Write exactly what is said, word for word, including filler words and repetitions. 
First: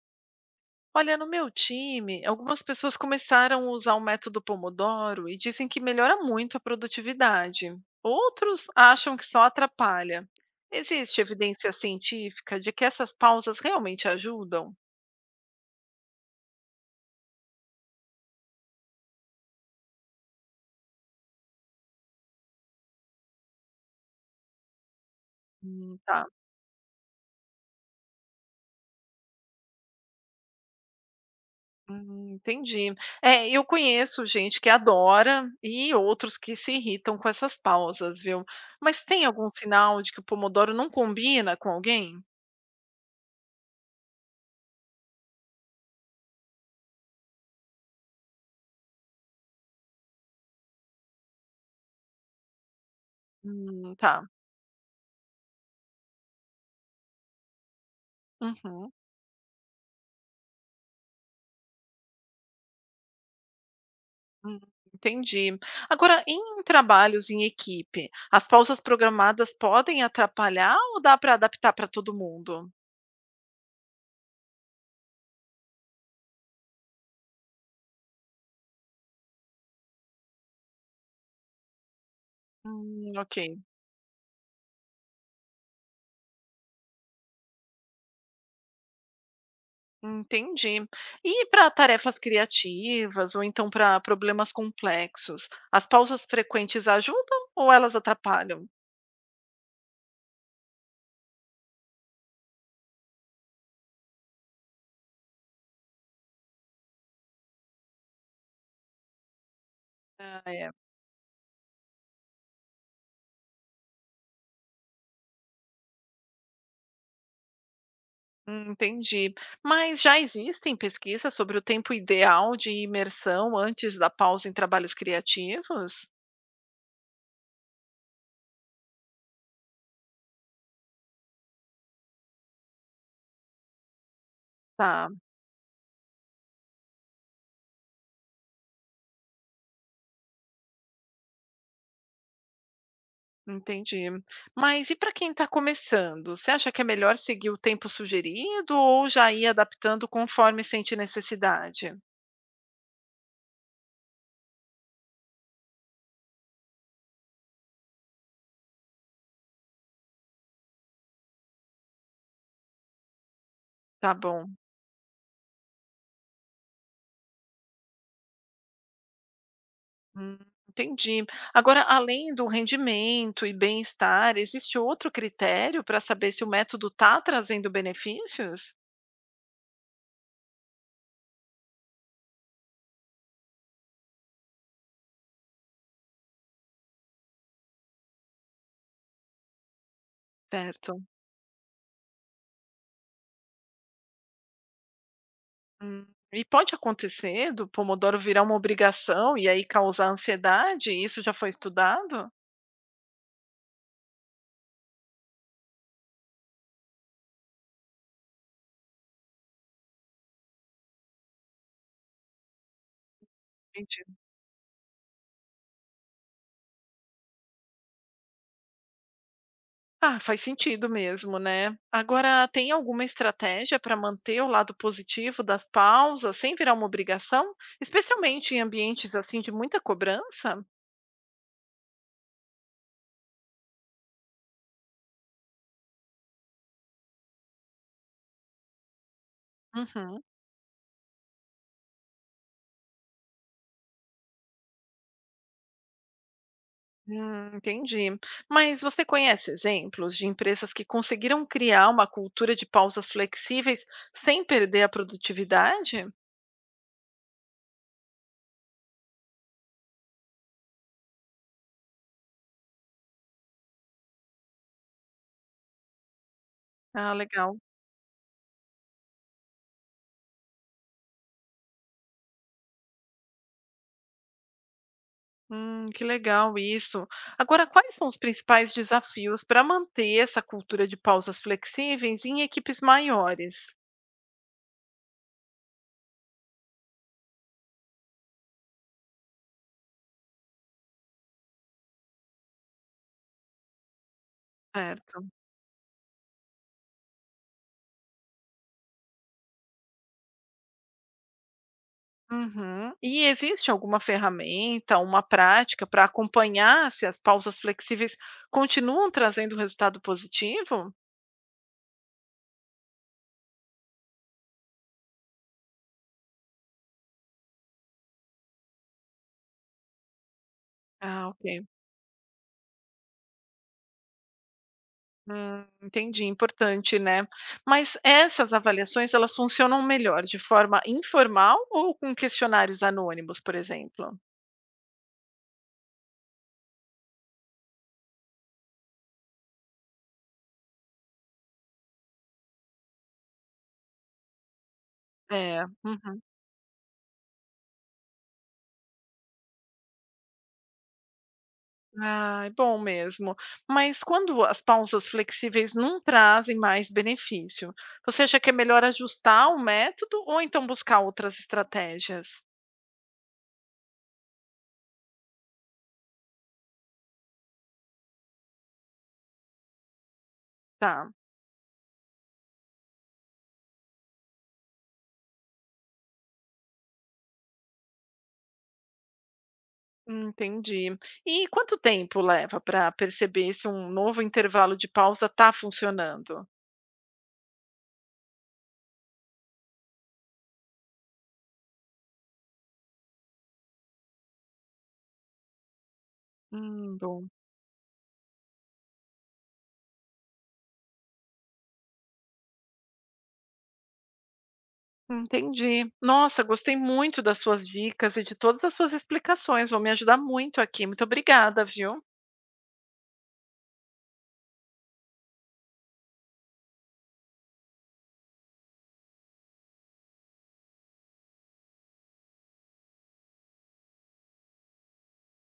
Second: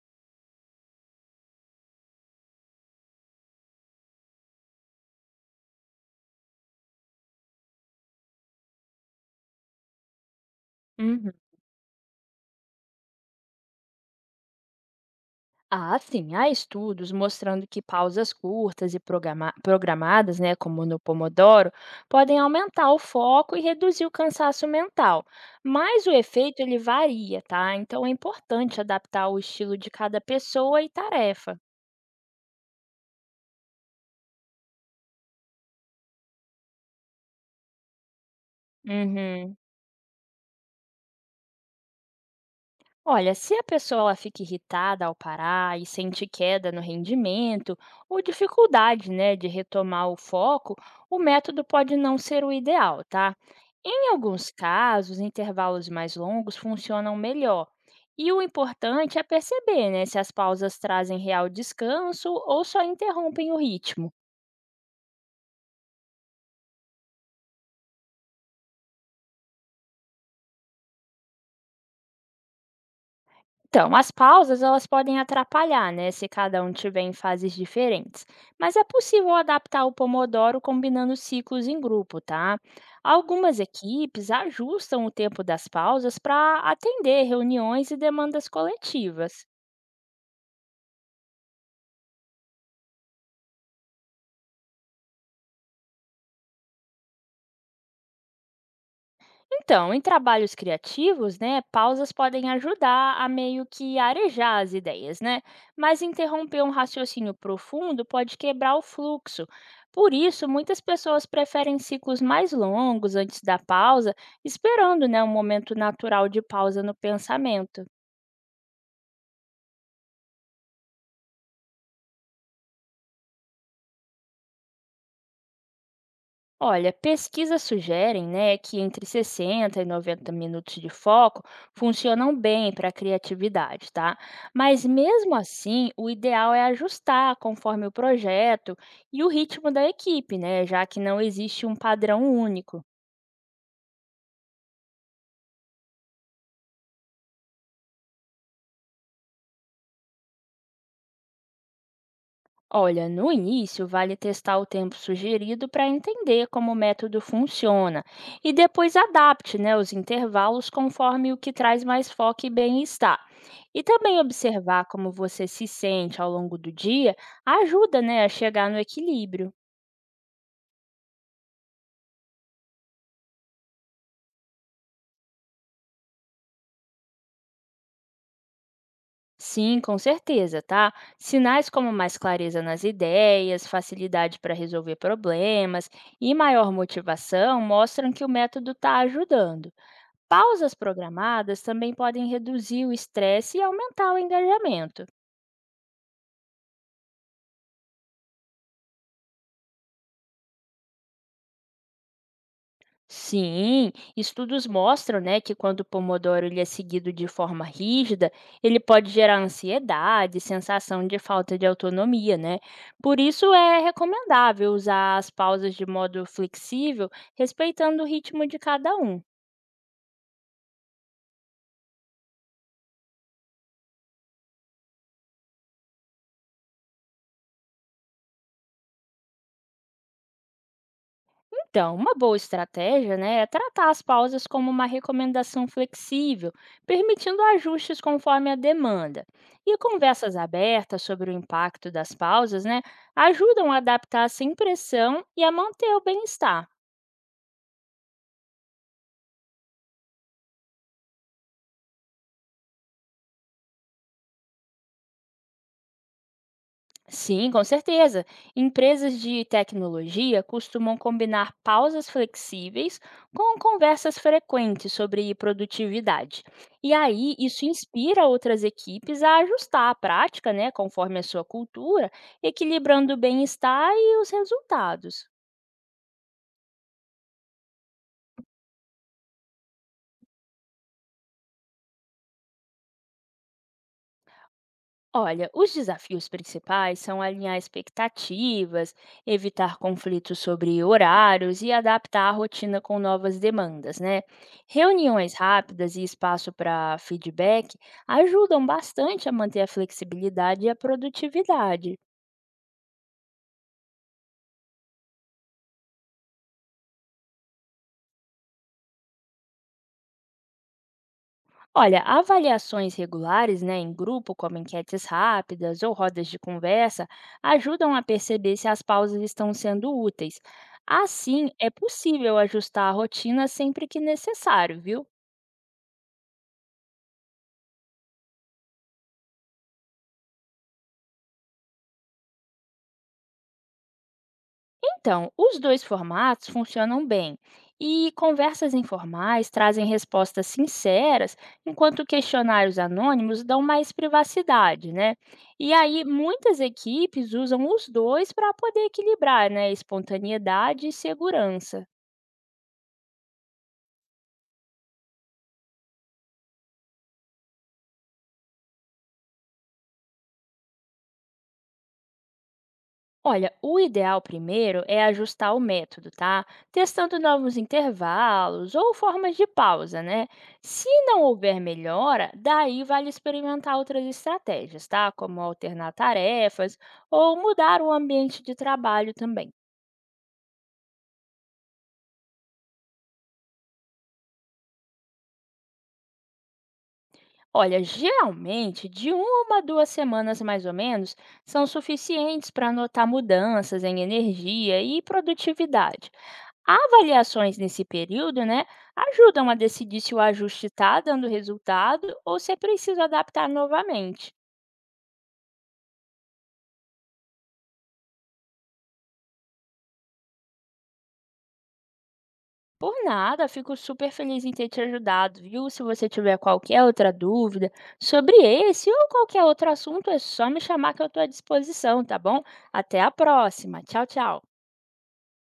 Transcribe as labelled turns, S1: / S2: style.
S1: Olha, no meu time, algumas pessoas começaram a usar o método Pomodoro e dizem que melhora muito a produtividade. Outros acham que só atrapalha. Existe
S2: Uhum.
S1: evidência científica de que essas pausas realmente ajudam?
S2: Ah, sim, há estudos mostrando que pausas curtas e programa- programadas, né, como no Pomodoro, podem aumentar o foco e reduzir o cansaço mental.
S1: Hum,
S2: Mas o
S1: tá.
S2: efeito ele varia, tá? Então é importante adaptar o estilo de cada pessoa e tarefa.
S1: Hum, entendi. É, eu conheço gente que adora e outros que se irritam com essas pausas, viu? Mas tem algum
S2: Uhum.
S1: sinal de que o Pomodoro não combina com alguém?
S2: Olha, se a pessoa ela fica irritada ao parar e sente queda no rendimento ou dificuldade, né, de retomar o foco, o método pode não ser o ideal, tá?
S1: Hum,
S2: Em
S1: tá.
S2: alguns casos, intervalos mais longos funcionam melhor. E o
S1: Uhum.
S2: importante é perceber, né, se as pausas trazem real descanso ou só interrompem o ritmo.
S1: Hum, entendi. Agora, em trabalhos em equipe, as pausas programadas podem atrapalhar ou dá para adaptar para todo mundo?
S2: Então, as pausas elas podem atrapalhar, né, se cada um tiver em fases diferentes. Mas é possível adaptar o Pomodoro combinando ciclos em grupo, tá?
S1: Hum, ok,
S2: Algumas equipes ajustam o tempo das pausas para atender reuniões e demandas coletivas.
S1: entendi. E para tarefas criativas ou então para problemas complexos, as pausas frequentes ajudam ou elas atrapalham?
S2: Então, em trabalhos criativos, né, pausas podem ajudar a meio que arejar as ideias, né? Mas interromper um raciocínio profundo pode quebrar o fluxo. Por
S1: Ah,
S2: isso,
S1: é.
S2: muitas pessoas preferem ciclos mais longos antes da pausa, esperando, né, um momento natural de pausa no pensamento.
S1: Hum, Entendi. Mas já existem pesquisas sobre o tempo ideal de imersão antes da pausa em trabalhos criativos?
S2: Olha, pesquisas sugerem, né, que entre sessenta e noventa minutos de foco funcionam bem para a criatividade, tá? Mas
S1: Tá.
S2: mesmo assim, o ideal é ajustar conforme o projeto e o ritmo da equipe, né, já que não existe um padrão único.
S1: Entendi. Mas e para quem está começando, você acha que é melhor seguir o tempo sugerido ou já ir adaptando conforme sente necessidade?
S2: Olha, no início vale testar o tempo sugerido para entender como o método funciona e depois adapte, né, os intervalos conforme o que traz mais foco e bem-estar. E
S1: Tá
S2: também
S1: bom.
S2: observar como você se sente ao longo do dia ajuda, né, a chegar no equilíbrio.
S1: Hum, entendi. Agora, além do rendimento e bem-estar, existe outro critério para saber se o método está trazendo benefícios?
S2: Sim, com certeza, tá? Sinais como mais clareza nas ideias, facilidade para resolver problemas e maior motivação mostram que o método está ajudando. Pausas
S1: Certo.
S2: programadas também podem reduzir o estresse e aumentar o engajamento.
S1: Hum, E pode acontecer do Pomodoro virar uma obrigação e aí causar ansiedade? Isso já foi estudado?
S2: Sim, estudos mostram, né, que quando o Pomodoro ele é seguido de forma rígida, ele pode gerar ansiedade, sensação de falta de autonomia, né? Por isso é recomendável usar as pausas de modo flexível, respeitando o ritmo de cada um.
S1: Ah, faz sentido mesmo, né? Agora, tem alguma estratégia para manter o lado positivo das pausas sem virar uma obrigação, especialmente em ambientes assim de muita cobrança?
S2: Então, uma boa estratégia, né, é tratar as pausas como uma recomendação flexível, permitindo ajustes conforme a demanda. E
S1: Uhum.
S2: conversas abertas sobre o impacto das pausas, né, ajudam a adaptar sem pressão e a manter o bem-estar.
S1: Hum, entendi. Mas você conhece exemplos de empresas que conseguiram criar uma cultura de pausas flexíveis sem perder a produtividade?
S2: Sim, com certeza. Empresas de tecnologia costumam combinar pausas flexíveis com conversas frequentes sobre produtividade. E
S1: Ah,
S2: aí,
S1: legal.
S2: isso inspira outras equipes a ajustar a prática, né, conforme a sua cultura, equilibrando o bem-estar e os resultados.
S1: Hum, que legal isso. Agora, quais são os principais desafios para manter essa cultura de pausas flexíveis em equipes maiores?
S2: Olha, os desafios principais são alinhar expectativas, evitar conflitos sobre horários e adaptar a rotina com novas demandas, né?
S1: Certo.
S2: Reuniões rápidas e espaço para feedback ajudam bastante a manter a flexibilidade e a produtividade.
S1: Uhum. E existe alguma ferramenta, uma prática para acompanhar se as pausas flexíveis continuam trazendo resultado positivo?
S2: Olha, avaliações regulares, né, em grupo, como enquetes rápidas ou rodas de conversa, ajudam a perceber se as pausas estão sendo úteis.
S1: Ah,
S2: Assim,
S1: ok.
S2: é possível ajustar a rotina sempre que necessário, viu?
S1: Hum, entendi, importante, né? Mas essas avaliações, elas funcionam melhor de forma informal ou com questionários anônimos, por exemplo?
S2: Então, os dois formatos funcionam bem e conversas informais trazem respostas sinceras, enquanto questionários anônimos dão mais privacidade, né?
S1: É.
S2: E aí,
S1: Uhum.
S2: muitas equipes usam os dois para poder equilibrar, né, espontaneidade e segurança.
S1: Ai, bom mesmo. Mas quando as pausas flexíveis não trazem mais benefício, você acha que é melhor ajustar o método ou então buscar outras estratégias?
S2: Olha, o ideal primeiro é ajustar o método, tá? Testando novos intervalos ou formas de pausa, né? Se
S1: Tá,
S2: não houver melhora, daí vale experimentar outras estratégias, tá? Como alternar tarefas ou mudar o ambiente de trabalho também.
S1: entendi. E quanto tempo leva para perceber se um novo intervalo de pausa está funcionando?
S2: Olha, geralmente de uma a duas semanas mais ou menos são suficientes para notar mudanças em energia e produtividade.
S1: Hum, bom.
S2: Avaliações nesse período, né, ajudam a decidir se o ajuste está dando resultado ou se é preciso adaptar novamente.
S1: Entendi. Nossa, gostei muito das suas dicas e de todas as suas explicações. Vão me ajudar muito aqui. Muito obrigada, viu?
S2: Por nada, fico super feliz em ter te ajudado, viu? Se você tiver qualquer outra dúvida sobre esse ou qualquer outro assunto, é só me chamar que eu estou à disposição, tá bom? Até a próxima. Tchau, tchau.